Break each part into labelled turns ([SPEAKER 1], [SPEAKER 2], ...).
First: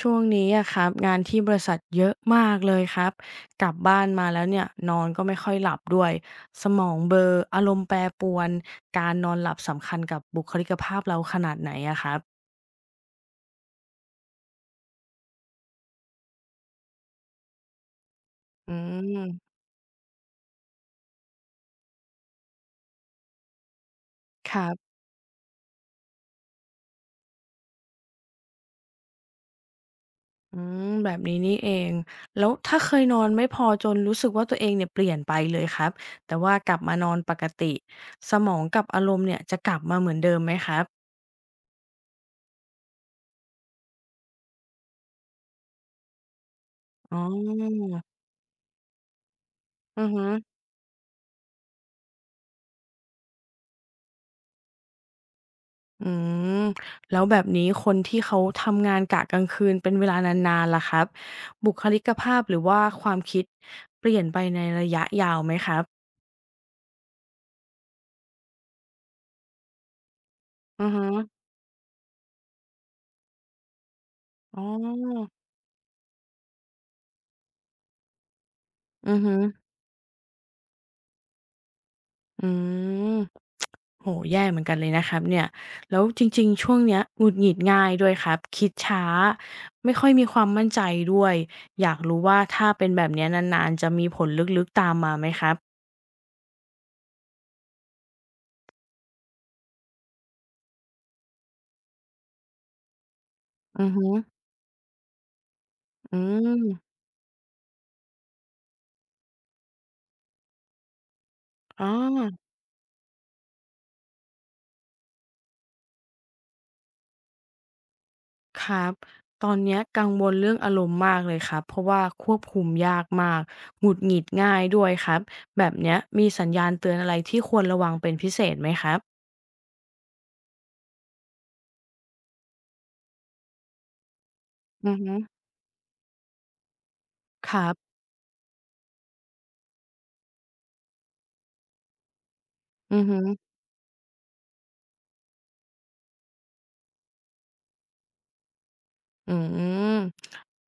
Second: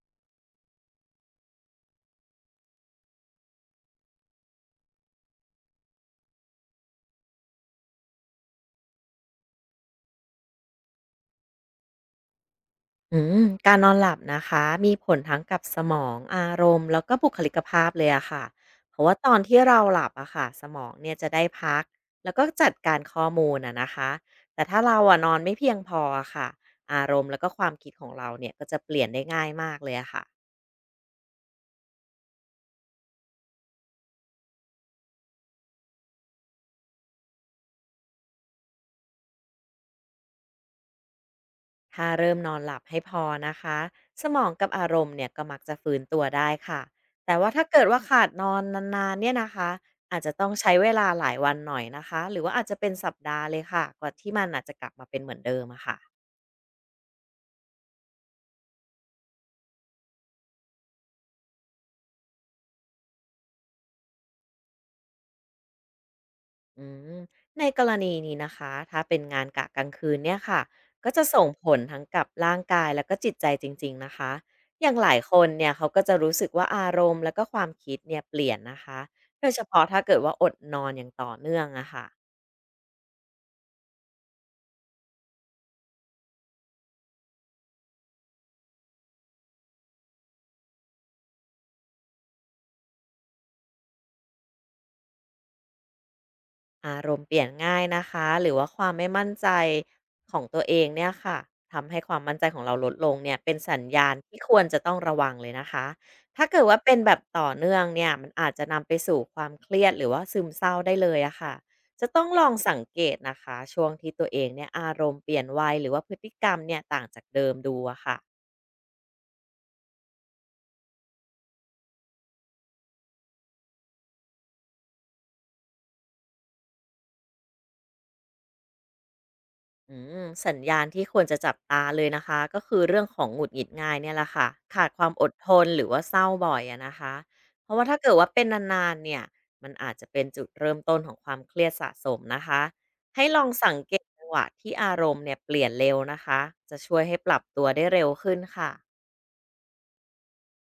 [SPEAKER 1] ช่วงนี้อะครับงานที่บริษัทเยอะมากเลยครับกลับบ้านมาแล้วเนี่ยนอนก็ไม่ค่อยหลับด้วยสมองเบลออารมณ์แปรปรวนการนอนหลับสำคัญกับบุคลิกภาพเราขนาดไหนอะครับ
[SPEAKER 2] การนอนหลับนะคะมีผลทั้งกับสมองอารมณ์แล้วก็บุคลิกภาพเลยอะค่ะ
[SPEAKER 1] อื
[SPEAKER 2] เพราะว่าตอน
[SPEAKER 1] ม
[SPEAKER 2] ที่เราหลับอะค่ะสมองเนี่ยจะได้พักแล้วก็จัดการข้อมูลอะนะคะ
[SPEAKER 1] ค
[SPEAKER 2] แต่
[SPEAKER 1] รั
[SPEAKER 2] ถ้า
[SPEAKER 1] บ
[SPEAKER 2] เราอะนอนไม่เพียงพออะค่ะอารมณ์แล้วก็ความคิดของเราเนี่ยก็จะเปลี่ยนได้ง่ายมากเลยอะค่ะ
[SPEAKER 1] อืมแบบนี้นี่เองแล้วถ้าเคยนอนไม่พอจนรู้สึกว่าตัวเองเนี่ยเปลี่ยนไปเลยครับแต่ว่ากลับมานอนปกติสมองกับอารมณ์เนี่ยจะกลับมาเหมือนเดิมไหมครับ
[SPEAKER 2] ถ้าเริ่มนอนหลับให้พอนะคะสมองกับอารมณ์เนี่ยก็มักจะฟื้นตัวได้ค่ะ
[SPEAKER 1] อ๋อ
[SPEAKER 2] แต่ว่าถ้าเกิดว่าขาดนอนนานๆเนี่ยนะคะ
[SPEAKER 1] อือ
[SPEAKER 2] อาจ
[SPEAKER 1] ฮึ
[SPEAKER 2] จะต้องใช้เวลาหลายวันหน่อยนะคะหรือว่าอาจจะเป็นสัปดาห์เลยค่ะกว่าที่มันอาจจะกลับมาเป็นเหมือนเดิมอะ
[SPEAKER 1] อื
[SPEAKER 2] ค่ะ
[SPEAKER 1] มแล้วแบบนี้คนที่เขาทำงานกะกลางคืนเป็นเวลานานๆล่ะครับบุคลิกภาพหรือว่าความคิดเปลี่ยนไปในระยะยาวไหมครับ
[SPEAKER 2] อืมในกรณีนี้นะคะถ้าเป็นงานกะกลางคืนเนี่ยค่ะ
[SPEAKER 1] อือฮึ
[SPEAKER 2] ก็จะส่งผลทั้งกับร่างกายแล้วก็จิตใจจริงๆนะคะ
[SPEAKER 1] อ๋อ
[SPEAKER 2] อย่างหลายคนเนี่ยเขาก็จะรู้สึกว่าอารมณ์แล้วก็ความคิดเนี่ยเปลี่ยนนะคะ
[SPEAKER 1] อือฮึ
[SPEAKER 2] โดยเฉพาะถ้าเกิดว่าอดนอนอย่างต่อเนื่องอะค่ะ
[SPEAKER 1] อืมโหแย่เหมือนกันเลยนะครับเนี่ยแล้วจริงๆช่วงเนี้ยหงุดหงิดง่ายด้วยครับคิดช้าไม่ค่อยมีความมั่นใจด้วยอยากรู้ว่าถ้าเป็นแบบเนี้ยนานๆจะมีผลลึกๆตามมาไหมครับ
[SPEAKER 2] อารมณ์เปลี่ยนง่ายนะคะหรือว่าความไม่มั่นใจของตัวเองเนี่ยค่ะทำให้ความมั่นใจของเราลดลงเนี่ยเป็นสัญ
[SPEAKER 1] อือฮึ
[SPEAKER 2] ญาณที่ควรจะต้องระวังเลยนะคะ
[SPEAKER 1] อื
[SPEAKER 2] ถ้าเกิดว่าเป็
[SPEAKER 1] ม
[SPEAKER 2] นแบบต่อเนื่องเนี่ยมันอาจจะนำไปสู่ความเครียดหรือว่าซึมเศร้าได้เลยอะค่ะ
[SPEAKER 1] อ๋อ
[SPEAKER 2] จะต้องลองสังเกตนะคะช่วงที่ตัวเองเนี่ยอารมณ์เปลี่ยนไวหรือว่าพฤติกรรมเนี่ยต่างจากเดิมดูอะค่ะ
[SPEAKER 1] ครับตอนเนี้ยกังวลเรื่องอารมณ์มากเลยครับเพราะว่าควบคุมยากมากหงุดหงิดง่ายด้วยครับแบบเนี้ยมีสัญญาณเตือนอะไรที่ควรระวังเป็นพิเศษไหมครับ
[SPEAKER 2] สัญญาณที่ควรจะจับตาเลยนะคะก็คือเรื่องของหงุดหงิดง่ายเนี่ยแหละค่ะขาด
[SPEAKER 1] อือ
[SPEAKER 2] ความ
[SPEAKER 1] ฮึ
[SPEAKER 2] อดทนหรือว่าเศร้าบ่อยอะนะคะ
[SPEAKER 1] ครั
[SPEAKER 2] เพ
[SPEAKER 1] บ
[SPEAKER 2] ราะว่าถ้าเกิดว่าเป็นนานๆเนี่ยมันอาจจะเป็นจุดเริ่มต้นของความเครียดสะสมนะคะ
[SPEAKER 1] อือฮึ
[SPEAKER 2] ให้ลองสังเกตจังหวะที่อารมณ์เนี่ยเปลี่ยนเร็วนะคะจะช่วยให้ปรับตัวได้เร็วขึ้นค่ะ
[SPEAKER 1] อืม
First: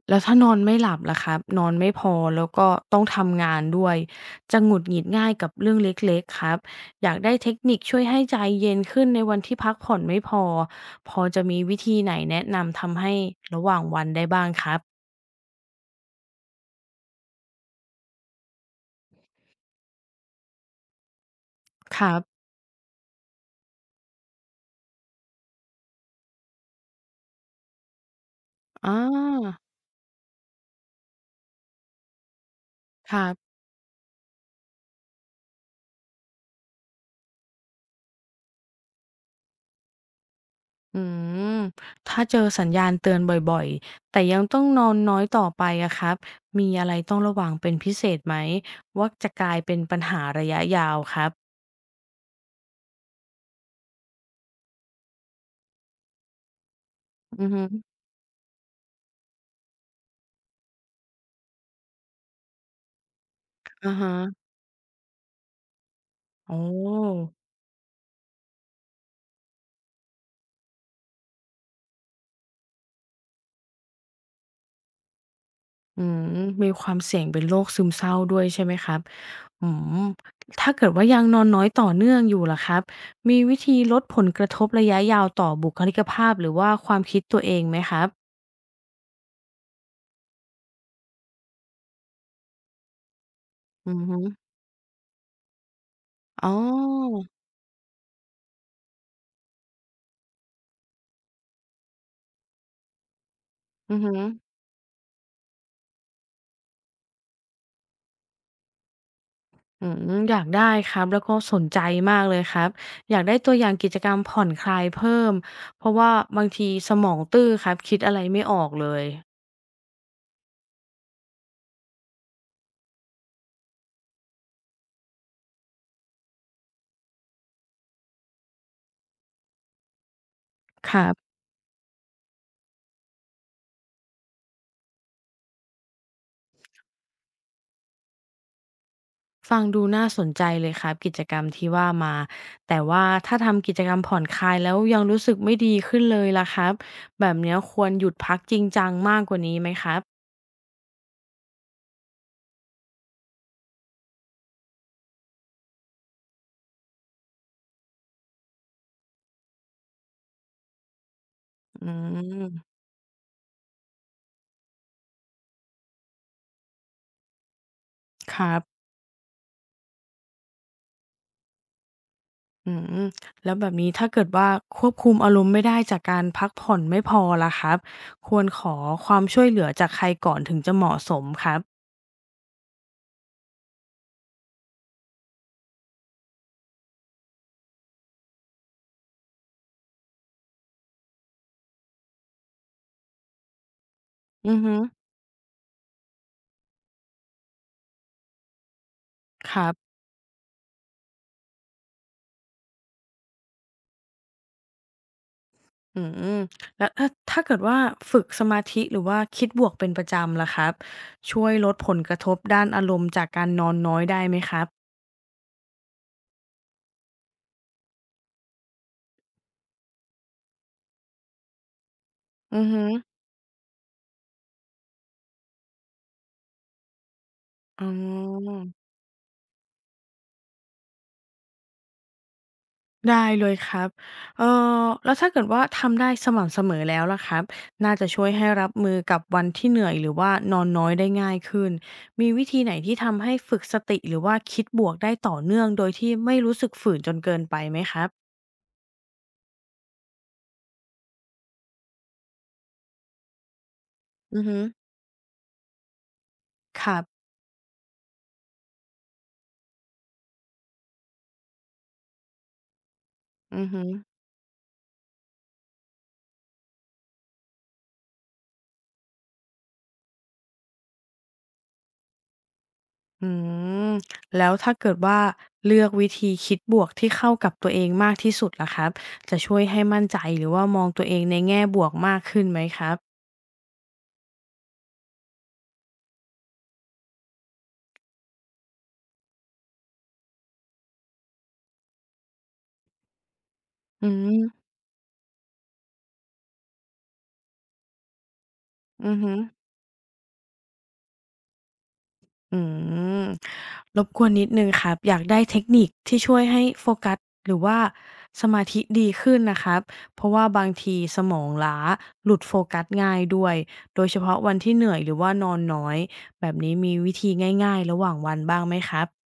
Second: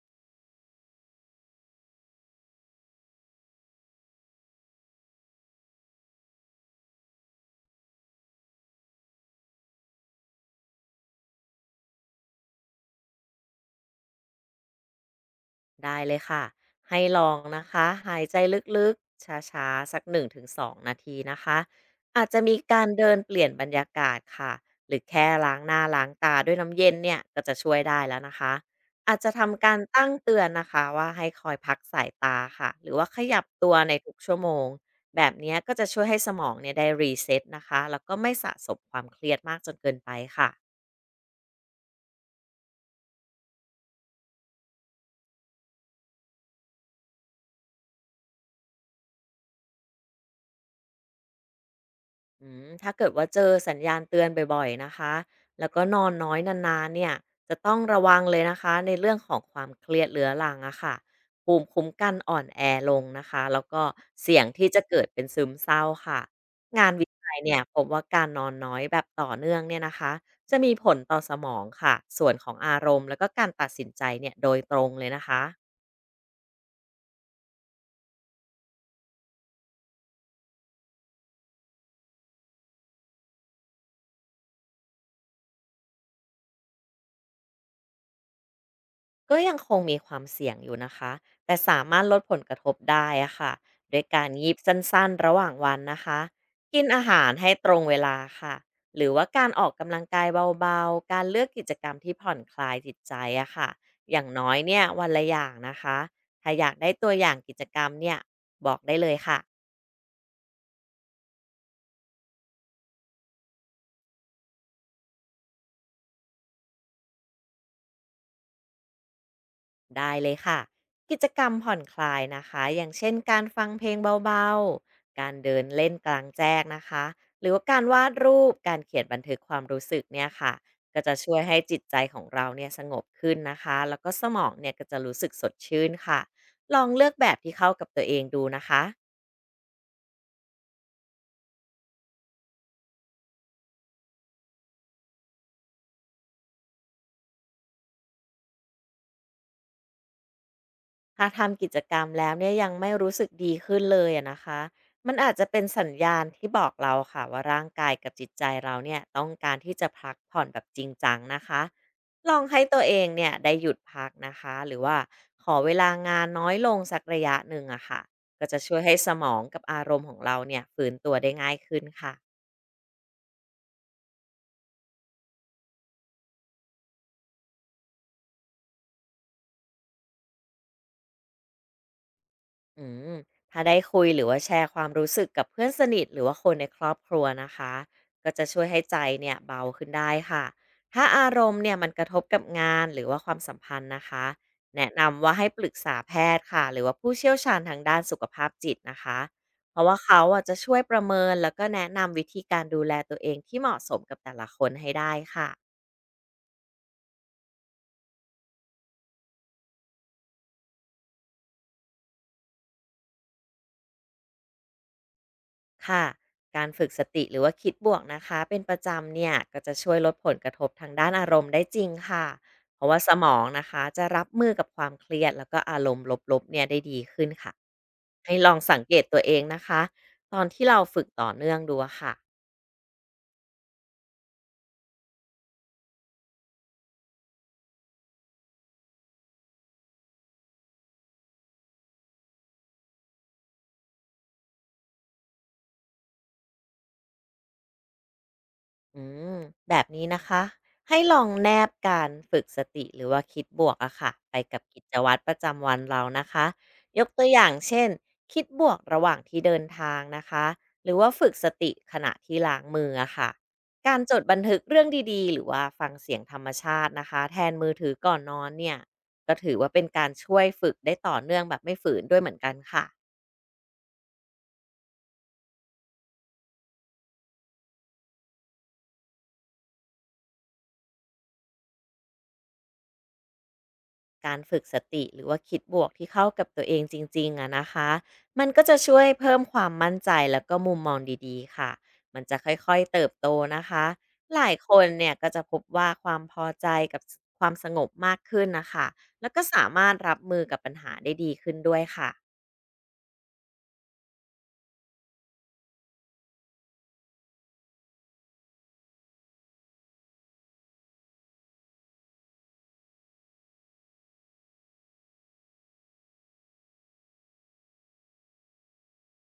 [SPEAKER 1] แล้วถ้านอนไม่หลับล่ะครับนอนไม่พอแล้วก็ต้องทำงานด้วยจะหงุดหงิดง่ายกับเรื่องเล็กๆครับอยากได้เทคนิคช่วยให้ใจเย็นขึ้นในวันที่พักผ่อนไม่พอพอจะมีวิธีไหนแนะนำทำให้ระหว่างวันได้บ้างครับ
[SPEAKER 2] ได้เลยค่ะให้ลองนะคะหายใจลึกๆช้าๆสัก1-2 นาทีนะคะ
[SPEAKER 1] ครับ
[SPEAKER 2] อาจจะมีการเดินเปลี่ยนบรรยากาศค่ะหรือแค่ล้างหน้าล้างตาด้วยน้ำเย็นเนี่ยก็จะช่วยได้แล้วนะคะ
[SPEAKER 1] อา
[SPEAKER 2] อาจจะทำการตั้งเตือนนะคะว่าให้คอยพักสายตาค่ะหรือว่า
[SPEAKER 1] ค
[SPEAKER 2] ข
[SPEAKER 1] รับ
[SPEAKER 2] ยับตัวในทุกชั่วโมง แบบเนี้ยก็จะช่วยให้สมองเนี่ยได้รีเซ็ตนะคะแล้วก็ไม่สะสมความเครียดมากจนเกินไปค่ะ
[SPEAKER 1] อืมถ้าเจอสัญญาณเตือนบ่อยๆแต่ยังต้องนอนน้อยต่อไปอะครับ มีอะไรต้องระวังเป็นพิเศษไหม ว่าจะกลายเป็นปัญหาระยะยาวครับ
[SPEAKER 2] ถ้าเกิดว่าเจอสัญญาณเตือนบ่อยๆนะคะแล้วก็นอนน้อยนานๆเนี่ย
[SPEAKER 1] อือ
[SPEAKER 2] จะ
[SPEAKER 1] ฮึ
[SPEAKER 2] ต้องระวังเลยนะคะในเรื่องของความเครียดเรื้อรังอะค่ะภูมิคุ้มกันอ่อนแอลงนะคะแล้วก็
[SPEAKER 1] อะฮะ
[SPEAKER 2] เสี่ยงที่จะเกิดเป็นซึมเศร้าค่ะ
[SPEAKER 1] โอ้
[SPEAKER 2] งานวิ
[SPEAKER 1] อ
[SPEAKER 2] จัยเนี่ยพบว่าการนอนน้อยแบบต่อเนื่องเนี่ยนะคะจะมีผลต่อสมองค่ะส่วนของอารมณ์แล้วก็การตัดสินใจเนี่ยโดยตรงเลยนะคะ
[SPEAKER 1] อืมมีความเสี่ยงเป็นโรคซึมเศร้าด้วยใช่ไหมครับอืมถ้าเกิดว่ายังนอนน้อยต่อเนื่องอยู่ล่ะครับมีวิธีลดผลกระทบระยะยาวต่อบุคลิกภาพหรือว่าความคิดตัวเองไหมครับ
[SPEAKER 2] ก็ยังคงมีความเสี่ยงอยู่นะคะแต่สามารถลดผลกระทบได้อะค่ะ
[SPEAKER 1] อื
[SPEAKER 2] โด
[SPEAKER 1] อ
[SPEAKER 2] ย
[SPEAKER 1] ฮึ
[SPEAKER 2] การยีบสั้นๆ ระหว่างวันนะคะ
[SPEAKER 1] อ๋อ
[SPEAKER 2] กินอาหารให้ตรงเวลาค่ะ หรือว่าการออกกำลังกายเบาๆ การเลือกกิจกรรมที่ผ่อนคลายจิตใจอะค่ะ
[SPEAKER 1] อือฮึ
[SPEAKER 2] อย่างน้อยเนี่ยวันละอย่างนะคะถ้าอยากได้ตัวอย่างกิจกรรมเนี่ยบอกได้เลยค่ะ
[SPEAKER 1] อืมอยากได้ครับแล้วก็สนใจมากเลยครับอยากได้ตัวอย่างกิจกรรมผ่อนคลายเพิ่มเพราะว่าบางทีสมองตื้อครับคิดอะไรไม่ออกเลย
[SPEAKER 2] ได้เลยค่ะกิจกรรมผ่อนคลายนะคะอย่างเช่นการฟังเพลงเบาๆการเดินเล่นกลางแจ้งนะคะหรือว่าการวาดรูปการเขียนบันทึกความรู้สึกเนี่ยค่ะ
[SPEAKER 1] ค
[SPEAKER 2] ก็
[SPEAKER 1] รั
[SPEAKER 2] จะช่
[SPEAKER 1] บ
[SPEAKER 2] วยให้จิตใจของเราเนี่ยสงบขึ้นนะคะแล้วก็สมองเนี่ยก็จะรู้สึกสดชื่นค่ะลองเลือกแบบที่เข้ากับตัวเองดูนะคะ
[SPEAKER 1] ฟังดูน่าสนใจเลยครับกิจกรรมที่ว่ามาแต่ว่าถ้าทำกิจกรรมผ่อนคลายแล้วยังรู้สึกไม่ดีขึ้นเลยล่ะครับแบบเนี้ยควรหยุดพักจริงจังมากกว่านี้ไหมครับ
[SPEAKER 2] ถ้าทำกิจกรรมแล้วเนี่ยยังไม่รู้สึกดีขึ้นเลยอะนะคะมันอาจจะเป็นสัญญาณที่บอกเราค่ะว่าร่างกายกับจิตใจเราเนี่ยต้องการที่จะพักผ่อนแบบจริงจังนะคะ
[SPEAKER 1] อื
[SPEAKER 2] ลองให้
[SPEAKER 1] ม
[SPEAKER 2] ตัวเองเนี่ยได้หยุดพักนะคะหรือว่าขอเวลางานน้อยลงสักระยะหนึ่งอะค่ะ
[SPEAKER 1] ค
[SPEAKER 2] ก็
[SPEAKER 1] รั
[SPEAKER 2] จะ
[SPEAKER 1] บ
[SPEAKER 2] ช่วยให้สมองกับอารมณ์ของเราเนี่ยฟื้นตัวได้ง่ายขึ้นค่ะ
[SPEAKER 1] อืมแล้วแบบนี้ถ้าเกิดว่าควบคุมอารมณ์ไม่ได้จากการพักผ่อนไม่พอล่ะครับควรขอความช่วยเหลือจากใครก่อนถึงจะเหมาะสมครับ
[SPEAKER 2] อืมถ้าได้คุยหรือว่าแชร์ความรู้สึกกับเพื่อนสนิทหรือว่าคนในครอบครัวนะคะก็จะช่วยให้ใจเนี่ยเบาขึ้นได้ค่ะถ้าอารมณ์เนี่ยมันกระทบกับงานหรือว่าความสัมพันธ์นะคะ
[SPEAKER 1] อือฮึ
[SPEAKER 2] แนะนำว่าให้ปรึกษาแพทย์ค่ะหรือว่าผู้เชี่ยวชาญทางด้านสุขภาพจิตนะคะ
[SPEAKER 1] ครั
[SPEAKER 2] เพราะว่า
[SPEAKER 1] บ
[SPEAKER 2] เขาอ่ะจะช่วยประเมินแล้วก็แนะนำวิธีการดูแลตัวเองที่เหมาะสมกับแต่ละคนให้ได้ค่ะ
[SPEAKER 1] อืมแล้วถ้าถ้าเกิดว่าฝึกสมาธิหรือว่าคิดบวกเป็นประจำล่ะครับช่วยลดผลกระทบด้านอารมณ์จากการนอนน้อยได้ไหมครับ
[SPEAKER 2] ค่ะ การฝึกสติหรือว่าคิดบวกนะคะเป็นประจำเนี่ยก็จะช่วยลดผลกระทบทางด้านอารมณ์ได้จริงค่ะ
[SPEAKER 1] อือ
[SPEAKER 2] เพ
[SPEAKER 1] ฮึ
[SPEAKER 2] ราะว่าสมองนะคะจะรับมือกับความเครียดแล้วก็อารมณ์ลบๆเนี่ยได้ดีขึ้นค่ะ
[SPEAKER 1] อ๋อ
[SPEAKER 2] ให้ลองสังเกตตัวเองนะคะตอนที่เราฝึกต่อเนื่องดูอะค่ะ
[SPEAKER 1] ได้เลยครับเอ่แล้วถ้าเกิดว่าทำได้สม่ำเสมอแล้วล่ะครับน่าจะช่วยให้รับมือกับวันที่เหนื่อยหรือว่านอนน้อยได้ง่ายขึ้นมีวิธีไหนที่ทำให้ฝึกสติหรือว่าคิดบวกได้ต่อเนื่องโดยที่ไม่รู้สึกฝืนจนเกินไปไหมครับ
[SPEAKER 2] อืมแบบนี้นะคะให้ลองแนบการฝึกสติหรือว่าคิดบวกอะค่ะไป
[SPEAKER 1] อือฮึ
[SPEAKER 2] กับกิจวัตรประจำวันเรานะคะ
[SPEAKER 1] ครั
[SPEAKER 2] ยกตั
[SPEAKER 1] บ
[SPEAKER 2] วอย่างเช่นคิดบวกระหว่างที่เดินทางนะคะหรือว่าฝึกสติขณะที่ล้างมืออะค่ะ
[SPEAKER 1] อือฮึ
[SPEAKER 2] การจดบันทึกเรื่องดีๆหรือว่าฟังเสียงธรรมชาตินะคะแทนมือถือก่อนนอนเนี่ยก็ถือว่าเป็นการช่วยฝึกได้ต่อเนื่องแบบไม่ฝืนด้วยเหมือนกันค่ะ
[SPEAKER 1] อืมแล้วถ้าเกิดว่าเลือกวิธีคิดบวกที่เข้ากับตัวเองมากที่สุดล่ะครับจะช่วยให้มั่นใจหรือว่ามองตัวเองในแง่บวกมากขึ้นไหมครับ
[SPEAKER 2] การฝึกสติหรือว่าคิดบวกที่เข้ากับตัวเองจริงๆอะนะคะ มันก็จะช่วยเพิ่มความมั่นใจแล้วก็มุมมองดีๆค่ะ มันจะค่อยๆเติบโตนะคะ
[SPEAKER 1] อื
[SPEAKER 2] หลาย
[SPEAKER 1] ม
[SPEAKER 2] คนเนี่ยก็จะพบว่าความพอใจกับความสงบมากขึ้นนะคะ
[SPEAKER 1] อือ
[SPEAKER 2] แล้
[SPEAKER 1] ฮึ
[SPEAKER 2] วก็สามารถรับมือกับปัญหาได้ดีขึ้นด้วยค่ะ
[SPEAKER 1] อืมรบกวนนิดนึงครับอยากได้เทคนิคที่ช่วยให้โฟกัสหรือว่าสมาธิดีขึ้นนะครับเพราะว่าบางทีสมองล้าหลุดโฟกัสง่ายด้วยโดยเฉพาะวันที่เหนื่อยหรือว่านอนน้อยแบบนี้มีวิธีง่ายๆระหว่างวันบ้างไหมครับ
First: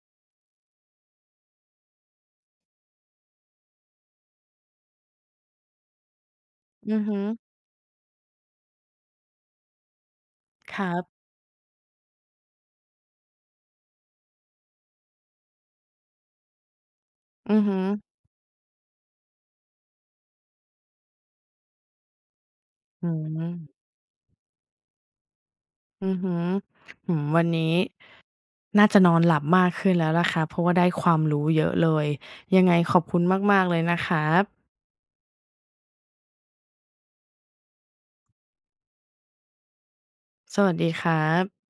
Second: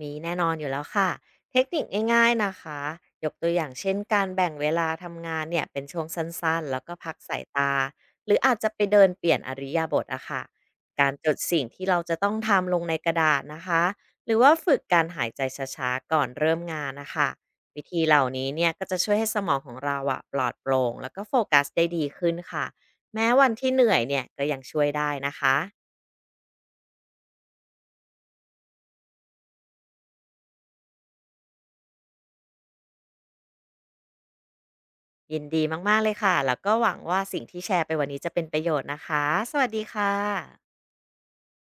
[SPEAKER 2] มีแน่นอนอยู่แล้วค่ะเทคนิคง่ายๆนะคะยกตัวอย่างเช่นการแบ่งเวลาทำงานเนี่ยเป็นช่วงสั้นๆแล้วก็
[SPEAKER 1] อือ
[SPEAKER 2] พัก
[SPEAKER 1] ฮึ
[SPEAKER 2] สายตาหรืออาจจะไปเดินเปลี่ยนอริยาบถอะค่ะ
[SPEAKER 1] ครับ
[SPEAKER 2] การจดสิ่งที่เราจะต้องทำลงในกระดาษนะคะหรือว่าฝึกการหายใจช้าๆก่อนเริ่มงานนะคะ
[SPEAKER 1] อือฮึ
[SPEAKER 2] วิธีเห
[SPEAKER 1] อ
[SPEAKER 2] ล่านี้เนี่ยก็จะช่วยให้สมองของเราอะปลอดโปร่งแล้วก็โฟกัสได้ดีขึ้นค่ะ
[SPEAKER 1] อื
[SPEAKER 2] แม้วันที่เห
[SPEAKER 1] ม
[SPEAKER 2] นื่อยเนี่ยก็ยังช่วยได้นะคะ
[SPEAKER 1] อือฮึออืมวันนี้น่าจะนอนหลับมากขึ้นแล้วล่ะค่ะเพราะว่าได้ความรู้เยอะเลยยังไงขอบคุณมากๆเลยนะครับ
[SPEAKER 2] ยินดีมากๆเลยค่ะแล้วก็หวังว่าสิ่งที่แชร์ไปวันนี้จะเป็นประโยชน์นะคะสวัสดีค่ะ
[SPEAKER 1] สวัสดีครับ